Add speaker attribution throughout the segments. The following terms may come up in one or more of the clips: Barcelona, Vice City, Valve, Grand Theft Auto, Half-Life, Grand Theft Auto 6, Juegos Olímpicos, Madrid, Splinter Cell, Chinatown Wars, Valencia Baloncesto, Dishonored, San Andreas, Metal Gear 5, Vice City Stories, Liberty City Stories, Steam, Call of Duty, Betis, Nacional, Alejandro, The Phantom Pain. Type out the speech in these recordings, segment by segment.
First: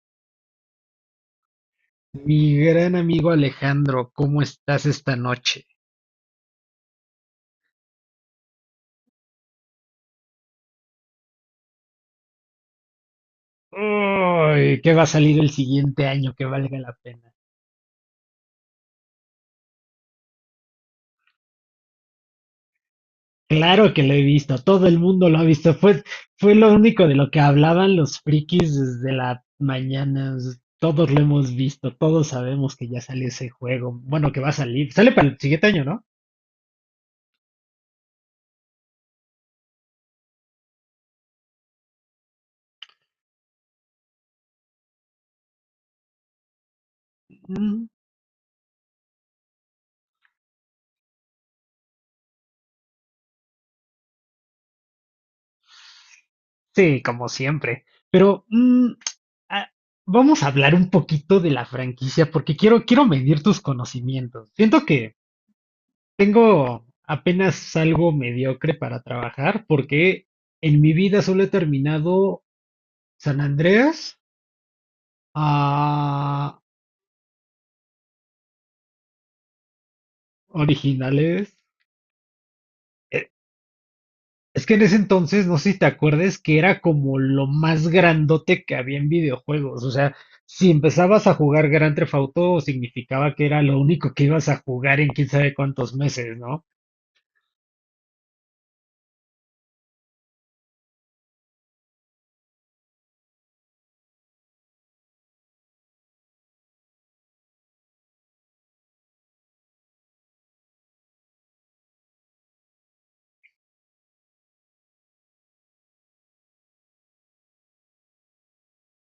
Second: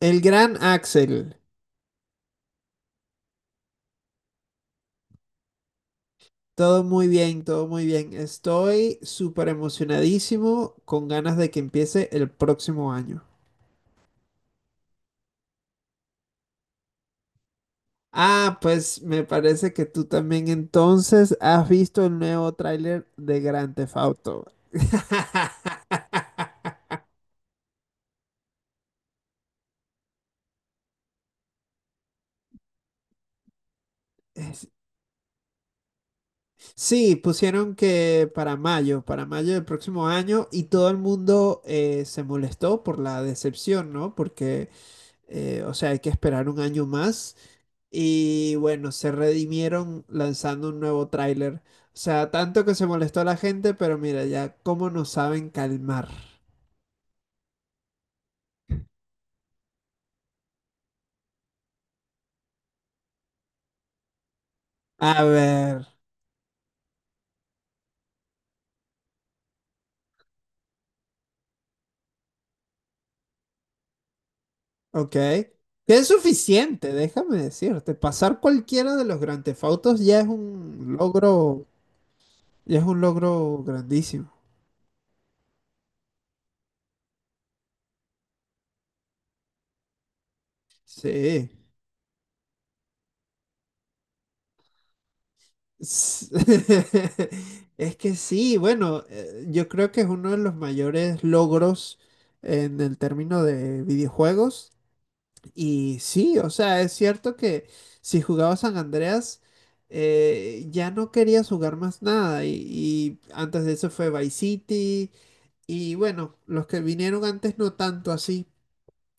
Speaker 1: El gran Axel,
Speaker 2: Mi gran amigo Alejandro, ¿cómo estás esta noche?
Speaker 1: todo muy bien, todo muy bien. Estoy súper emocionadísimo con ganas de que empiece el próximo año.
Speaker 2: Uy, ¿qué va a salir el siguiente año que valga la pena?
Speaker 1: Ah, pues me parece que tú también entonces has visto el nuevo tráiler de Grand
Speaker 2: Claro
Speaker 1: Theft
Speaker 2: que lo he
Speaker 1: Auto.
Speaker 2: visto, todo el mundo lo ha visto. Fue lo único de lo que hablaban los frikis desde la mañana. Todos lo hemos visto, todos sabemos que ya sale ese juego. Bueno, que va a salir. Sale para el siguiente año, ¿no?
Speaker 1: Sí, pusieron que para mayo del próximo año y todo el mundo se molestó por la decepción, ¿no? Porque, o sea, hay que esperar un año más.
Speaker 2: Mm,
Speaker 1: Y bueno, se redimieron lanzando un nuevo tráiler. O sea, tanto que se molestó la gente, pero mira ya cómo nos saben calmar.
Speaker 2: sí, como siempre. Pero ah, vamos a hablar un poquito de la franquicia porque quiero, medir tus conocimientos. Siento que
Speaker 1: A ver,
Speaker 2: tengo apenas algo mediocre para trabajar porque en mi vida solo he terminado San Andreas,
Speaker 1: ok. Que es
Speaker 2: ah,
Speaker 1: suficiente, déjame decirte. Pasar cualquiera de los Grand Theft Autos ya es un
Speaker 2: originales.
Speaker 1: logro, ya es un
Speaker 2: Eh,
Speaker 1: logro grandísimo.
Speaker 2: Es que en ese entonces, no sé si te acuerdes, que era como lo más grandote que había en videojuegos. O sea, si empezabas a
Speaker 1: Sí.
Speaker 2: jugar Grand Theft Auto, significaba que era lo único que ibas a jugar en quién sabe cuántos
Speaker 1: S-
Speaker 2: meses, ¿no?
Speaker 1: Es que sí, bueno, yo creo que es uno de los mayores logros en el término de videojuegos. Y sí, o sea, es cierto que si jugaba San Andreas, ya no querías jugar más nada. Y antes de eso fue Vice City. Y bueno, los que vinieron antes no tanto así.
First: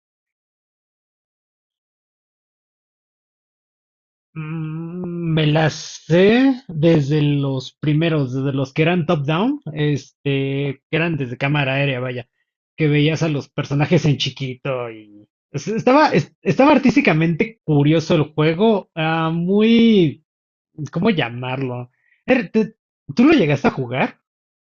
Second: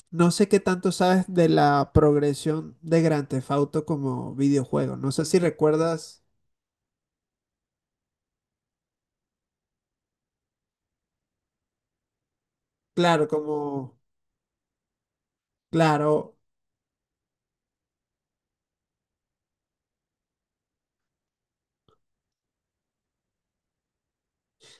Speaker 1: No sé qué tanto sabes de la progresión de Grand Theft Auto como videojuego. No sé si
Speaker 2: Me las
Speaker 1: recuerdas,
Speaker 2: sé desde los primeros, desde los que eran top-down, este, que eran desde cámara aérea, vaya, que veías
Speaker 1: claro,
Speaker 2: a los
Speaker 1: como,
Speaker 2: personajes en chiquito y es- estaba, es-
Speaker 1: claro,
Speaker 2: estaba artísticamente curioso el juego, muy, ¿cómo llamarlo? Er, te- ¿Tú lo llegaste a jugar?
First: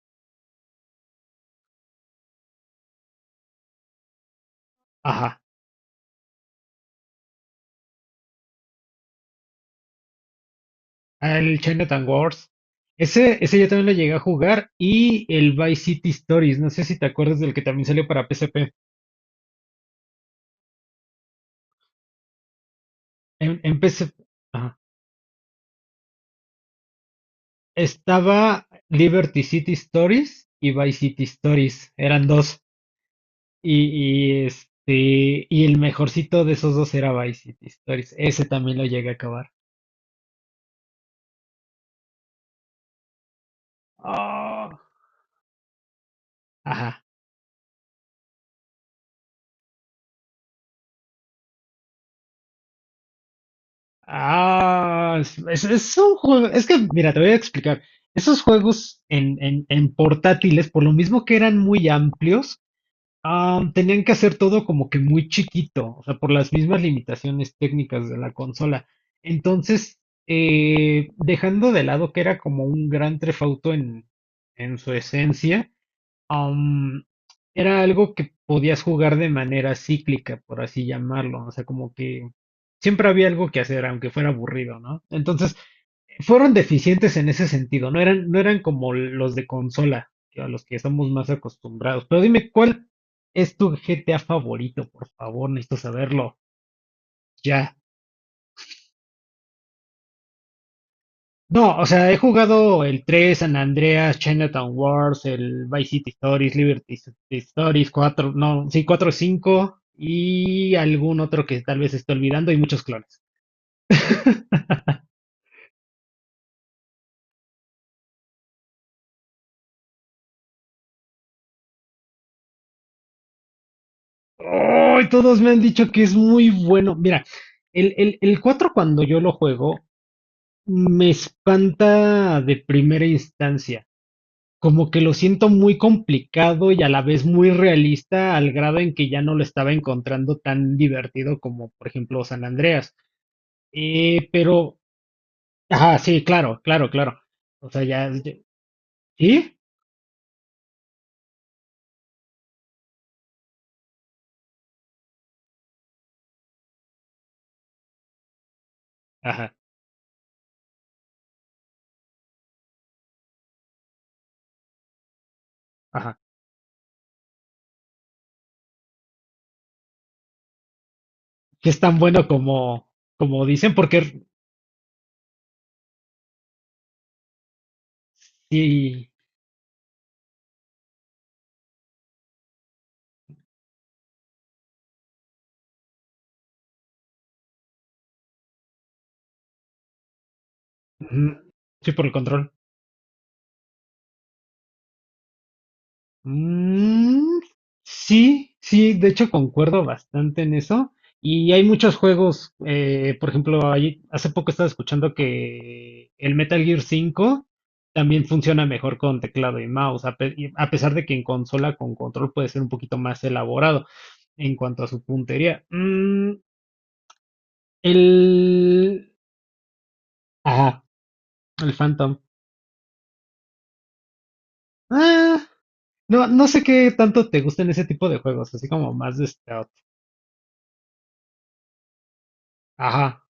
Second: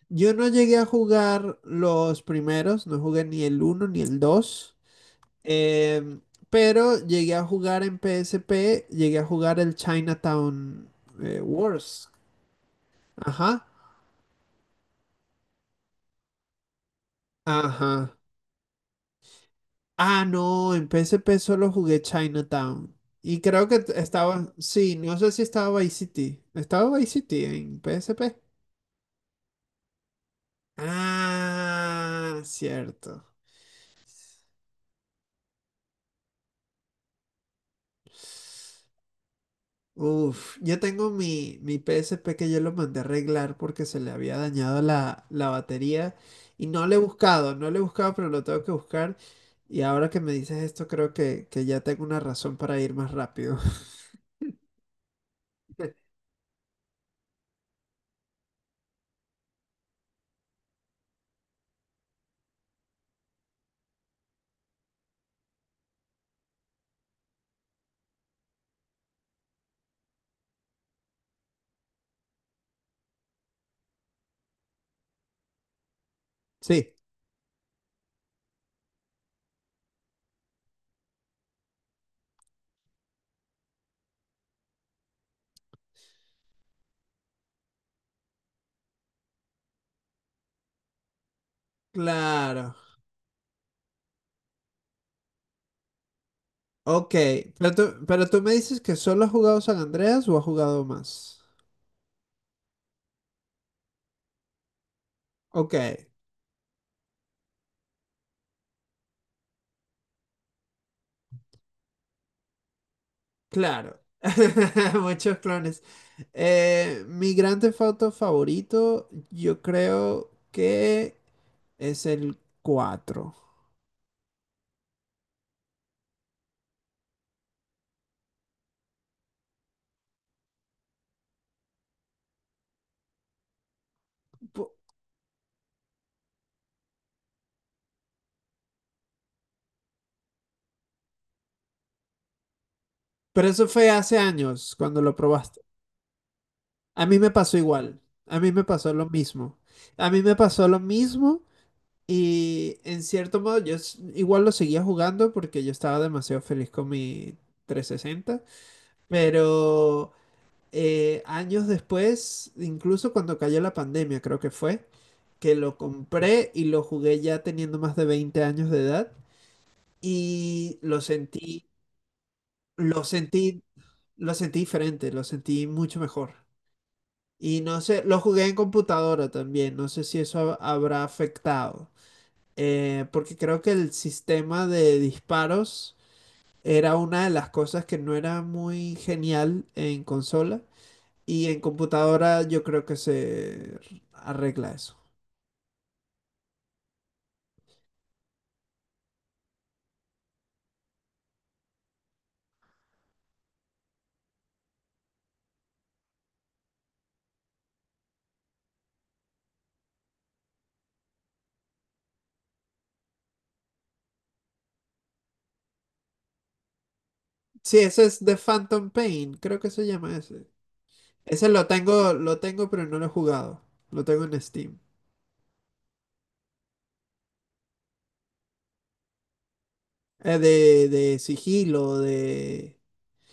Speaker 1: yo no llegué a jugar los primeros, no jugué ni el uno ni el dos.
Speaker 2: Ajá,
Speaker 1: Eh, pero llegué a jugar en PSP, llegué a jugar el Chinatown
Speaker 2: el Chinatown
Speaker 1: Wars.
Speaker 2: Wars. Ese
Speaker 1: Ajá,
Speaker 2: yo también lo llegué a jugar y el Vice City Stories, no sé si te acuerdas del que también salió
Speaker 1: ajá.
Speaker 2: para PSP.
Speaker 1: Ah, no, en PSP solo jugué Chinatown. Y
Speaker 2: En,
Speaker 1: creo
Speaker 2: en
Speaker 1: que
Speaker 2: PSP.
Speaker 1: estaba, sí, no sé si estaba Vice City. ¿Estaba Vice City en PSP?
Speaker 2: Estaba Liberty City Stories y Vice City Stories, eran
Speaker 1: Ah,
Speaker 2: dos.
Speaker 1: cierto.
Speaker 2: Y el mejorcito de esos dos era Vice City Stories. Ese también lo llegué a acabar.
Speaker 1: Uf, yo tengo mi, P S P que yo lo mandé a arreglar porque se le había
Speaker 2: Ah,
Speaker 1: dañado la, batería y no le he
Speaker 2: Ajá.
Speaker 1: buscado, no le he buscado, pero lo tengo que buscar. Y ahora que me dices esto, creo que, ya tengo una razón para ir más rápido.
Speaker 2: Es un juego. Es que, mira, te voy a explicar. Esos juegos en portátiles, por lo mismo que eran muy amplios, tenían que hacer todo como que muy chiquito, o sea, por las mismas limitaciones técnicas de la consola. Entonces, dejando de lado que era como un gran trefauto en su esencia,
Speaker 1: Sí,
Speaker 2: am, era algo que podías jugar de manera cíclica, por así llamarlo, o sea, como que siempre había algo que hacer, aunque fuera aburrido, ¿no? Entonces, fueron deficientes en ese sentido, no eran como los de consola, que a los que estamos más acostumbrados. Pero dime,
Speaker 1: claro.
Speaker 2: ¿cuál es tu GTA favorito? Por favor, necesito saberlo
Speaker 1: Ok, pero
Speaker 2: ya.
Speaker 1: tú, me dices que solo has jugado San Andreas o has jugado más.
Speaker 2: No, o sea, he jugado el 3 San Andreas, Chinatown Wars, el
Speaker 1: Ok,
Speaker 2: Vice City Stories, Liberty City Stories, 4 no, sí, 4 5 y algún otro que tal vez esté olvidando y muchos clones.
Speaker 1: claro. Muchos clones. Mi gran Theft Auto favorito, yo creo que es el cuatro.
Speaker 2: ¡Ay! Todos me han dicho que es muy bueno. Mira, el 4 cuando yo lo juego, me espanta de primera instancia,
Speaker 1: Po-
Speaker 2: como que lo siento muy complicado y a la vez muy realista al grado en que ya no lo estaba encontrando tan divertido como por ejemplo San Andreas.
Speaker 1: Pero eso fue hace años
Speaker 2: Pero,
Speaker 1: cuando lo probaste.
Speaker 2: ajá, sí, claro, claro,
Speaker 1: A
Speaker 2: claro.
Speaker 1: mí me pasó
Speaker 2: O sea,
Speaker 1: igual.
Speaker 2: ya, ya-
Speaker 1: A mí me pasó lo
Speaker 2: ¿sí?
Speaker 1: mismo. A mí me pasó lo mismo y en cierto modo yo igual lo seguía jugando porque yo estaba demasiado feliz con mi 360.
Speaker 2: Ajá,
Speaker 1: Pero años después, incluso cuando cayó la pandemia, creo que fue, que lo
Speaker 2: ajá.
Speaker 1: compré y lo jugué ya teniendo más de 20 años de edad y lo sentí,
Speaker 2: Que es tan bueno como,
Speaker 1: lo
Speaker 2: como
Speaker 1: sentí.
Speaker 2: dicen, porque
Speaker 1: Lo sentí diferente, lo sentí mucho mejor. Y no sé, lo jugué en
Speaker 2: sí,
Speaker 1: computadora también, no sé si eso habrá afectado. Porque creo que el sistema de disparos era una de las cosas que no era muy genial en consola.
Speaker 2: ujú,
Speaker 1: Y en
Speaker 2: sí, por el
Speaker 1: computadora
Speaker 2: control.
Speaker 1: yo creo que se arregla eso.
Speaker 2: Mm, sí, sí, de hecho concuerdo bastante en eso. Y hay muchos juegos, por ejemplo, hace poco estaba escuchando que el Metal Gear 5 también funciona mejor con teclado y mouse, a pesar de que en consola con control puede ser un poquito más elaborado en cuanto a su puntería.
Speaker 1: Sí, ese es The Phantom
Speaker 2: El...
Speaker 1: Pain, creo que se llama ese.
Speaker 2: Ajá,
Speaker 1: Ese
Speaker 2: el Phantom.
Speaker 1: lo tengo, pero no lo he jugado. Lo tengo en Steam.
Speaker 2: Ah, no, no sé qué tanto te gustan ese tipo de juegos, así como más de stealth.
Speaker 1: De sigilo.
Speaker 2: Ajá.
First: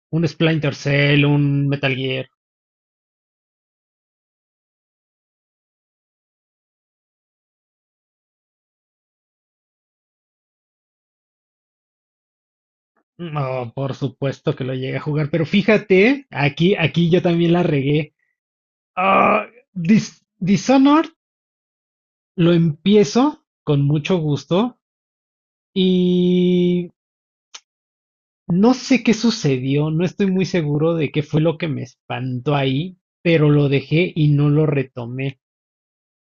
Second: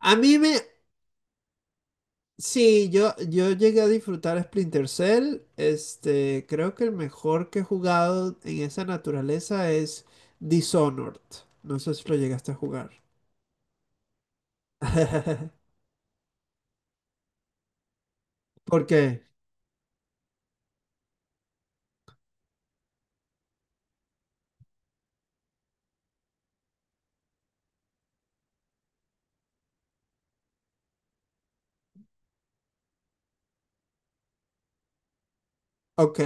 Speaker 1: A
Speaker 2: Un
Speaker 1: mí me,
Speaker 2: Splinter Cell, un Metal Gear.
Speaker 1: sí, yo, llegué a disfrutar Splinter Cell. Este, creo que el mejor que he jugado en esa naturaleza es Dishonored. No sé si lo llegaste a jugar.
Speaker 2: No, por supuesto que lo llegué a jugar, pero fíjate, aquí yo también la regué.
Speaker 1: ¿Por qué?
Speaker 2: Ah, Dishonored lo empiezo con mucho gusto y no sé qué sucedió, no estoy muy seguro de qué fue lo que me espantó ahí, pero lo dejé y no lo retomé.
Speaker 1: Ok,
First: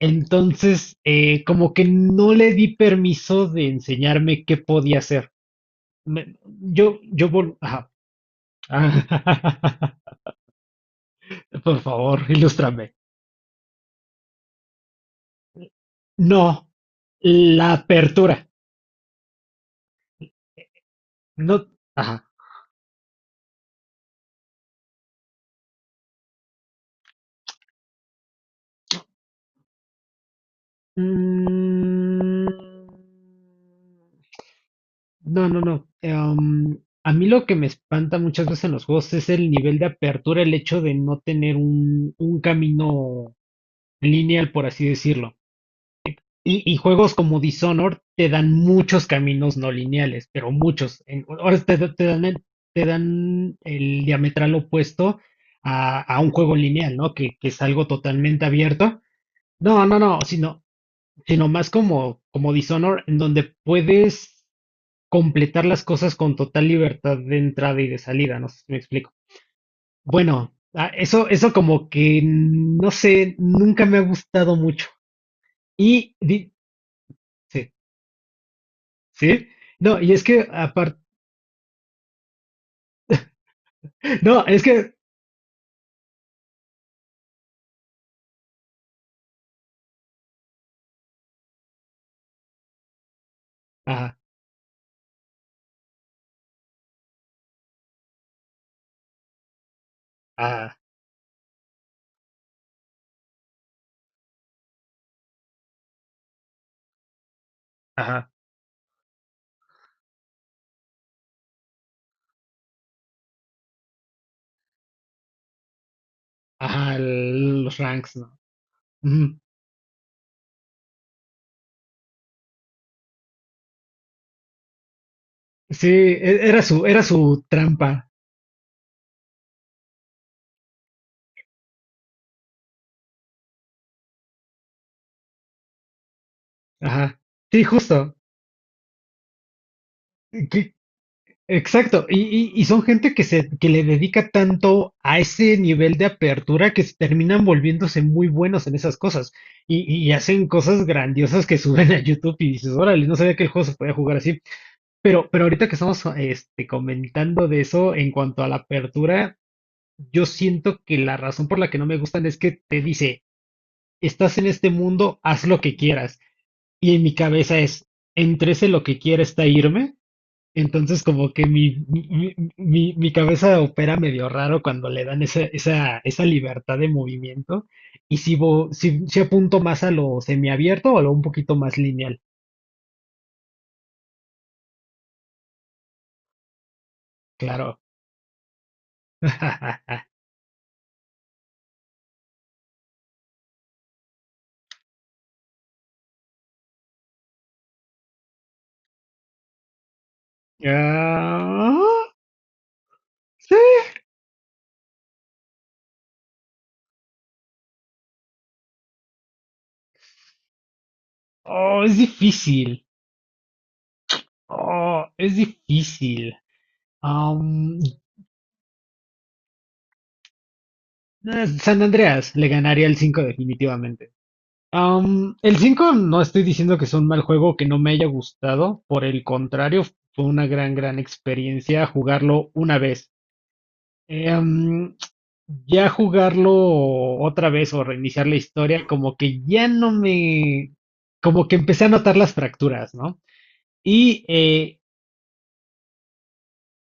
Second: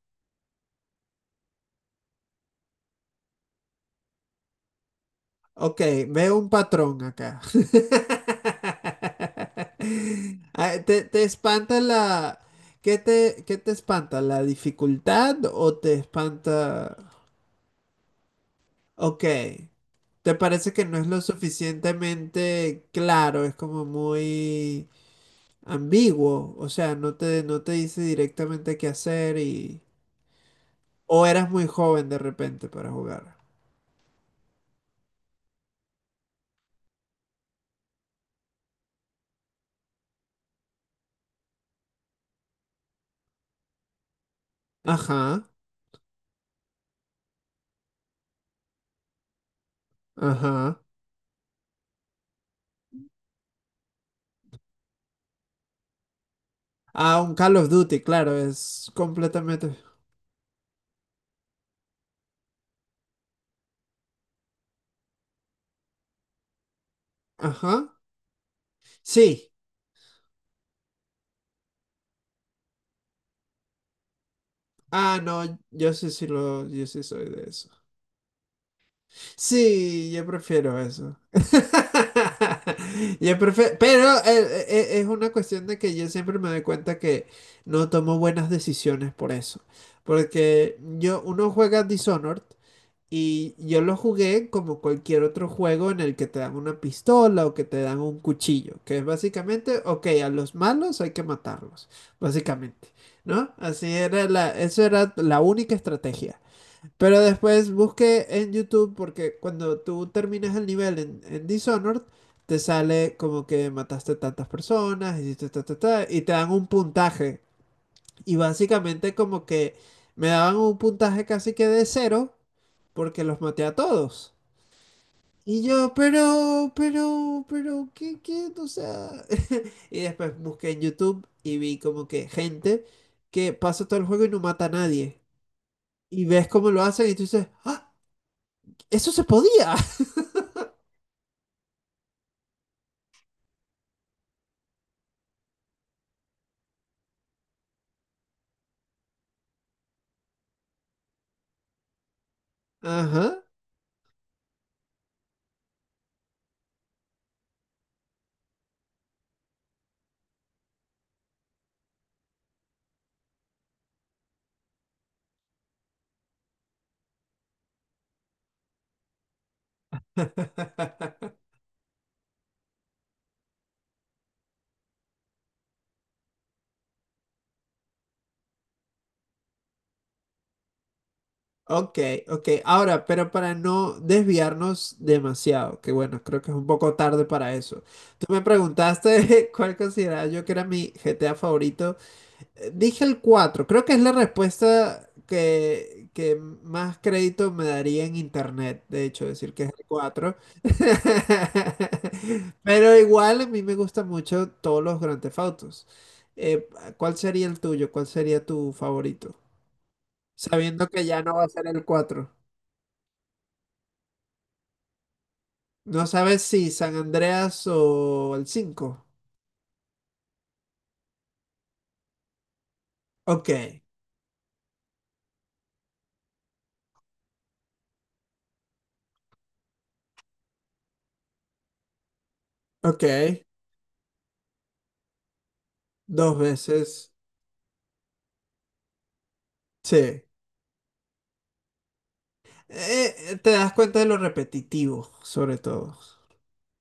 Speaker 2: Entonces, como que no le di permiso de enseñarme qué podía hacer.
Speaker 1: ok,
Speaker 2: Me-
Speaker 1: veo un patrón acá.
Speaker 2: ajá, Ah,
Speaker 1: Ah, ¿te,
Speaker 2: por
Speaker 1: espanta
Speaker 2: favor,
Speaker 1: la...
Speaker 2: ilústrame.
Speaker 1: ¿Qué te, espanta? ¿La dificultad o te
Speaker 2: No,
Speaker 1: espanta...
Speaker 2: la apertura.
Speaker 1: Ok. ¿Te parece que no es lo
Speaker 2: No, ajá.
Speaker 1: suficientemente claro? Es como muy ambiguo, o sea, no te, dice directamente qué hacer y... O eras muy joven de
Speaker 2: mm,
Speaker 1: repente para jugar.
Speaker 2: no, no, no. A mí lo que me espanta muchas veces en los juegos es el nivel de apertura, el hecho de no tener un camino lineal, por así decirlo.
Speaker 1: Ajá,
Speaker 2: Y juegos como Dishonored te dan muchos caminos no lineales, pero
Speaker 1: ajá.
Speaker 2: muchos. Ahora te dan el diametral opuesto a un juego lineal, ¿no?
Speaker 1: Ah, un
Speaker 2: Que
Speaker 1: Call
Speaker 2: es
Speaker 1: of
Speaker 2: algo
Speaker 1: Duty, claro,
Speaker 2: totalmente
Speaker 1: es
Speaker 2: abierto.
Speaker 1: completamente...
Speaker 2: No, no, no, sino más como Dishonored, en donde puedes completar las cosas con total libertad de entrada y
Speaker 1: Ajá.
Speaker 2: de salida, no sé si me explico.
Speaker 1: Sí.
Speaker 2: Bueno, eso como que, no sé, nunca me ha gustado mucho.
Speaker 1: Ah, no, yo sí,
Speaker 2: Y,
Speaker 1: sí
Speaker 2: di-
Speaker 1: lo, yo sí soy de eso.
Speaker 2: sí. Sí, no,
Speaker 1: Sí,
Speaker 2: y es
Speaker 1: yo
Speaker 2: que
Speaker 1: prefiero
Speaker 2: aparte,
Speaker 1: eso. Yo prefiero, pero
Speaker 2: no, es que,
Speaker 1: es una cuestión de que yo siempre me doy cuenta que no tomo buenas decisiones por eso. Porque yo, uno juega Dishonored y yo lo
Speaker 2: ajá,
Speaker 1: jugué como cualquier otro juego en el que te dan una pistola o que te dan un cuchillo, que es básicamente, ok, a los
Speaker 2: ajá,
Speaker 1: malos hay que matarlos, básicamente, ¿no? Así era eso era la única estrategia. Pero después busqué
Speaker 2: ajá,
Speaker 1: en YouTube porque cuando tú terminas el nivel en, Dishonored, te sale como que mataste tantas personas, hiciste ta, ta, ta, y te dan un
Speaker 2: ajá,
Speaker 1: puntaje.
Speaker 2: los ranks,
Speaker 1: Y
Speaker 2: ¿no?
Speaker 1: básicamente
Speaker 2: Ujú.
Speaker 1: como que me daban un puntaje casi que de cero porque los maté a todos. Y
Speaker 2: Sí,
Speaker 1: yo,
Speaker 2: era
Speaker 1: pero,
Speaker 2: su
Speaker 1: pero, pero,
Speaker 2: trampa,
Speaker 1: ¿qué, qué? O sea... Y después busqué en YouTube y vi como que gente que pasa todo el juego y no mata a nadie. Y ves cómo lo hacen y
Speaker 2: ajá,
Speaker 1: tú dices,
Speaker 2: sí,
Speaker 1: ¡ah!
Speaker 2: justo,
Speaker 1: Eso se podía.
Speaker 2: que- exacto, y, y son gente que le dedica tanto a ese nivel de apertura que se terminan volviéndose muy buenos en esas cosas, y, y hacen cosas grandiosas que suben a YouTube y dices, órale, no sabía que
Speaker 1: Ajá.
Speaker 2: el juego se podía jugar así. Pero ahorita que estamos este, comentando de eso en cuanto a la apertura, yo siento que la razón por la que no me gustan es que te dice, estás en este mundo, haz lo que quieras. Y en mi cabeza es, entre ese lo que quiera está irme. Entonces como que mi cabeza opera medio raro cuando le dan esa libertad de movimiento. Y si apunto más a lo semiabierto o a lo un poquito más
Speaker 1: Ok,
Speaker 2: lineal,
Speaker 1: ok. Ahora, pero para no desviarnos demasiado, que bueno, creo que es un poco tarde para
Speaker 2: claro.
Speaker 1: eso. Tú me preguntaste cuál consideraba yo que era mi GTA favorito. Dije el cuatro, creo que es la respuesta que, más crédito me daría en internet, de hecho, decir que es el cuatro.
Speaker 2: Ah,
Speaker 1: Pero igual a
Speaker 2: sí.
Speaker 1: mí me gustan mucho todos los Grand Theft Autos. Eh, ¿Cuál sería el tuyo? ¿Cuál sería tu favorito? Sabiendo que ya no va a ser
Speaker 2: Oh,
Speaker 1: el
Speaker 2: es
Speaker 1: cuatro.
Speaker 2: difícil. Oh, es
Speaker 1: No
Speaker 2: difícil.
Speaker 1: sabes si San Andreas
Speaker 2: Am,
Speaker 1: o el cinco.
Speaker 2: San Andreas le ganaría el 5
Speaker 1: Ok,
Speaker 2: definitivamente. El 5 no estoy diciendo que sea un mal juego que no me haya gustado, por el contrario, fue una gran, gran experiencia jugarlo una
Speaker 1: ok,
Speaker 2: vez. Eh, am, ya
Speaker 1: dos
Speaker 2: jugarlo
Speaker 1: veces,
Speaker 2: otra vez o reiniciar la historia, como que ya no
Speaker 1: sí.
Speaker 2: me, como que empecé a notar las fracturas, ¿no?
Speaker 1: Te das cuenta de lo
Speaker 2: Y eh,
Speaker 1: repetitivo, sobre todo.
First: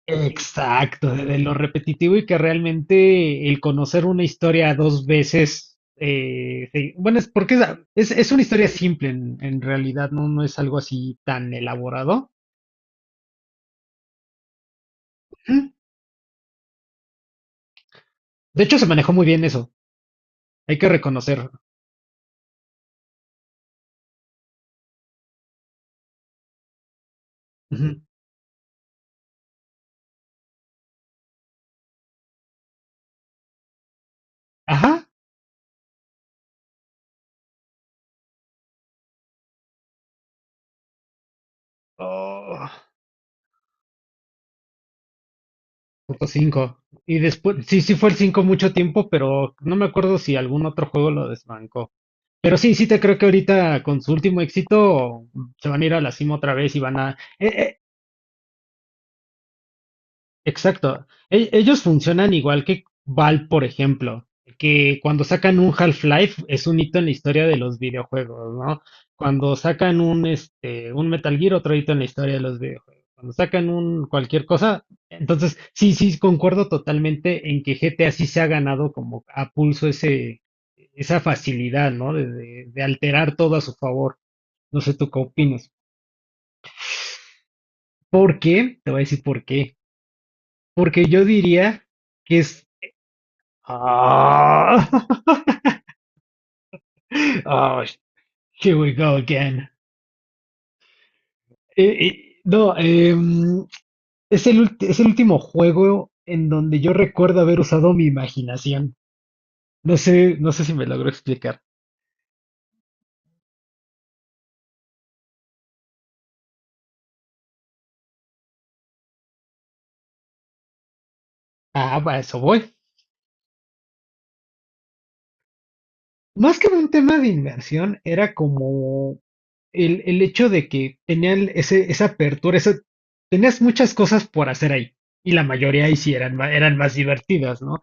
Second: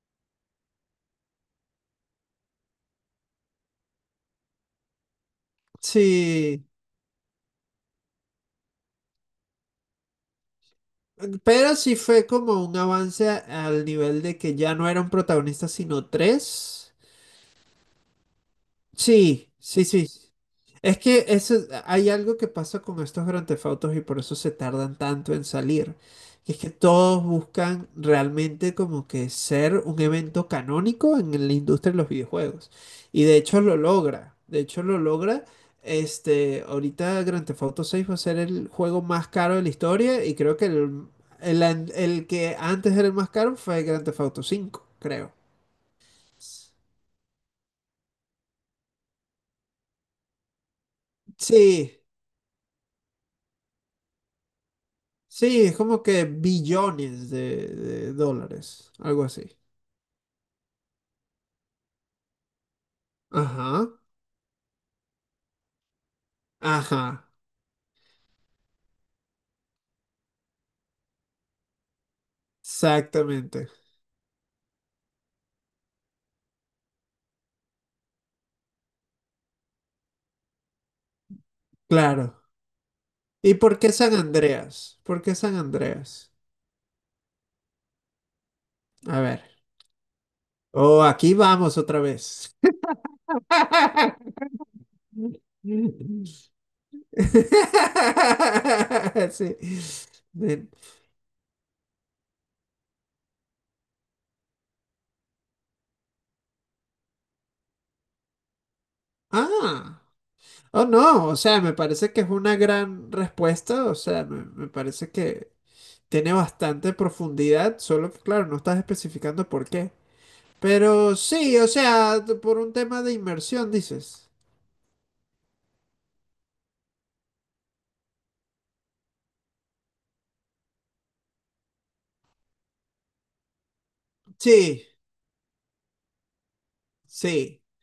Speaker 2: Exacto, de lo repetitivo y que realmente el conocer una historia dos veces,
Speaker 1: Sí,
Speaker 2: sí, bueno, es porque es una historia simple en realidad, no, no es algo así tan
Speaker 1: pero sí fue
Speaker 2: elaborado.
Speaker 1: como un avance al nivel de que ya no era un protagonista,
Speaker 2: Ujú.
Speaker 1: sino tres.
Speaker 2: De hecho, se manejó muy bien
Speaker 1: Sí,
Speaker 2: eso,
Speaker 1: sí, sí.
Speaker 2: hay que
Speaker 1: Es que
Speaker 2: reconocer.
Speaker 1: eso, hay algo que pasa con estos Grand Theft Autos y por eso se tardan tanto en salir. Que es que todos buscan
Speaker 2: Ujú.
Speaker 1: realmente como que ser un evento canónico en la industria de los videojuegos. Y de hecho lo logra. De hecho lo
Speaker 2: Ajá.
Speaker 1: logra. Este, ahorita Grand Theft Auto 6 va a ser el juego más caro de la historia y creo que el que
Speaker 2: Oh,
Speaker 1: antes era el más caro fue Grand Theft Auto 5, creo.
Speaker 2: punto 5. Y después, sí, sí fue el cinco mucho tiempo, pero no me acuerdo si algún otro juego lo desbancó.
Speaker 1: Sí,
Speaker 2: Pero sí, sí te creo que ahorita con su último éxito
Speaker 1: sí,
Speaker 2: se
Speaker 1: es
Speaker 2: van a ir a
Speaker 1: como
Speaker 2: la
Speaker 1: que
Speaker 2: cima otra vez y van a...
Speaker 1: billones de, dólares, algo así.
Speaker 2: Exacto. Ellos funcionan igual que Valve, por
Speaker 1: Ajá,
Speaker 2: ejemplo, que cuando sacan un Half-Life es un hito en la
Speaker 1: ajá,
Speaker 2: historia de los videojuegos, ¿no? Cuando sacan un, este, un Metal Gear, otro hito en la historia de los videojuegos. Cuando sacan
Speaker 1: exactamente,
Speaker 2: un cualquier cosa, entonces sí, sí, concuerdo totalmente en que GTA sí se ha ganado como a pulso ese, esa facilidad, ¿no? De,
Speaker 1: claro.
Speaker 2: de- de alterar todo
Speaker 1: ¿Y
Speaker 2: a su
Speaker 1: por qué San
Speaker 2: favor. No sé
Speaker 1: Andreas?
Speaker 2: tú qué
Speaker 1: ¿Por qué San
Speaker 2: opinas.
Speaker 1: Andreas?
Speaker 2: ¿Por qué? Te voy a
Speaker 1: A
Speaker 2: decir por
Speaker 1: ver.
Speaker 2: qué.
Speaker 1: Oh,
Speaker 2: Porque yo
Speaker 1: aquí vamos
Speaker 2: diría
Speaker 1: otra
Speaker 2: que
Speaker 1: vez.
Speaker 2: es Ah, ah, here we go
Speaker 1: Sí.
Speaker 2: again.
Speaker 1: Ven.
Speaker 2: No, es el último juego en donde yo recuerdo haber usado mi imaginación. No
Speaker 1: Ah,
Speaker 2: sé, no sé si
Speaker 1: oh
Speaker 2: me logro
Speaker 1: no, o
Speaker 2: explicar.
Speaker 1: sea, me parece que es una gran respuesta, o sea, me, parece que tiene bastante profundidad, solo que claro, no estás especificando por qué. Pero sí, o
Speaker 2: Ah, para
Speaker 1: sea,
Speaker 2: eso
Speaker 1: por
Speaker 2: voy.
Speaker 1: un tema de inmersión, dices.
Speaker 2: Más que un tema de inmersión, era como el hecho de que tenían ese, esa apertura, tenías muchas cosas por hacer
Speaker 1: Sí,
Speaker 2: ahí. Y la mayoría ahí sí eran, eran más divertidas,
Speaker 1: sí.
Speaker 2: ¿no?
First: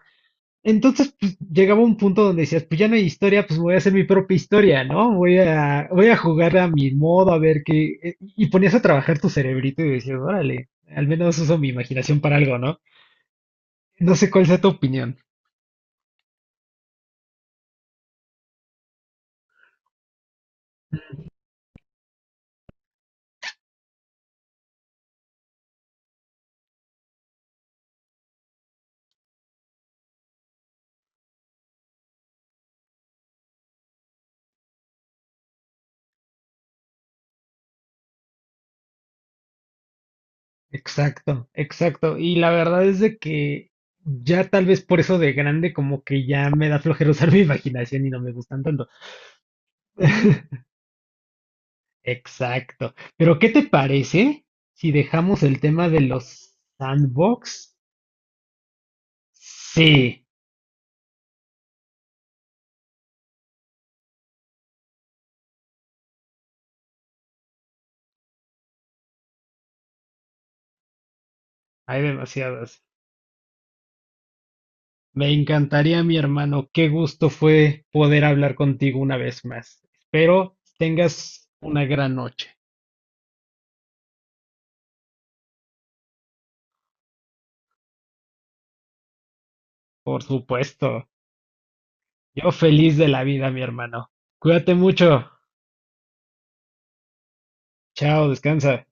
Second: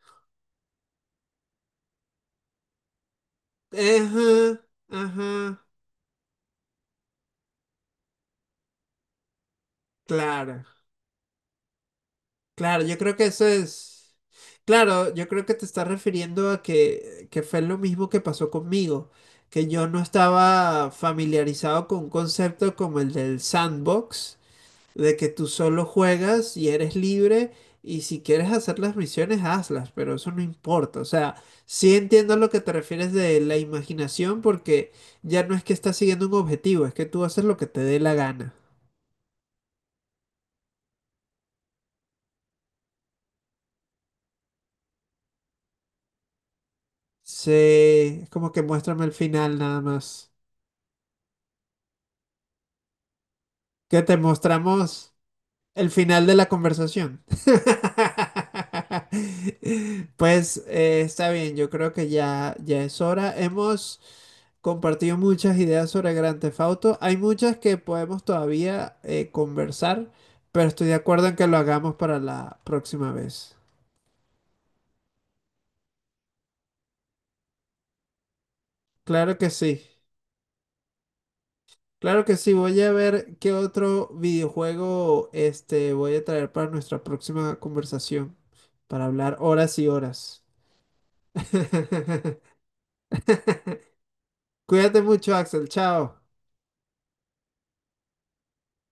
Speaker 2: Entonces, pues llegaba un punto donde decías, pues ya no hay historia, pues voy a hacer mi propia
Speaker 1: Ajá,
Speaker 2: historia, ¿no? Voy
Speaker 1: ajá.
Speaker 2: a, voy a jugar a mi modo, a ver qué. Y ponías a trabajar tu cerebrito y decías,
Speaker 1: Claro,
Speaker 2: órale, al menos uso mi imaginación para algo, ¿no?
Speaker 1: claro, yo creo que eso
Speaker 2: No
Speaker 1: es.
Speaker 2: sé cuál sea tu
Speaker 1: Claro,
Speaker 2: opinión.
Speaker 1: yo creo que te estás refiriendo a que, fue lo mismo que pasó conmigo, que yo no estaba familiarizado con un concepto como el del sandbox, de que tú solo juegas y eres libre y si quieres hacer las misiones, hazlas, pero eso no importa. O sea, sí entiendo a lo que te refieres de la imaginación porque ya no es que estás siguiendo un objetivo, es que tú haces lo que te dé la gana.
Speaker 2: Exacto, exacto. Y la verdad es de que ya tal vez por eso de grande, como que ya me da flojera usar mi
Speaker 1: Sí,
Speaker 2: imaginación y no
Speaker 1: es
Speaker 2: me
Speaker 1: como
Speaker 2: gustan
Speaker 1: que
Speaker 2: tanto.
Speaker 1: muéstrame el final nada más.
Speaker 2: Exacto. Pero, ¿qué te
Speaker 1: Qué te
Speaker 2: parece si
Speaker 1: mostramos
Speaker 2: dejamos el tema
Speaker 1: el
Speaker 2: de
Speaker 1: final de la
Speaker 2: los
Speaker 1: conversación.
Speaker 2: sandbox? Sí.
Speaker 1: Pues está bien, yo creo que ya, ya es hora. Hemos compartido muchas ideas sobre Grand Theft Auto. Hay muchas que podemos todavía conversar, pero estoy de acuerdo en que lo hagamos
Speaker 2: Hay
Speaker 1: para la
Speaker 2: demasiadas.
Speaker 1: próxima vez.
Speaker 2: Me encantaría, mi hermano. Qué gusto fue poder hablar contigo una
Speaker 1: Claro
Speaker 2: vez
Speaker 1: que sí.
Speaker 2: más. Espero tengas una gran
Speaker 1: Claro que
Speaker 2: noche.
Speaker 1: sí. Voy a ver qué otro videojuego este, voy a traer para nuestra próxima conversación, para hablar horas y
Speaker 2: Por
Speaker 1: horas.
Speaker 2: supuesto. Yo feliz de la vida, mi hermano. Cuídate
Speaker 1: Cuídate
Speaker 2: mucho.
Speaker 1: mucho, Axel. Chao.
Speaker 2: Chao, descansa.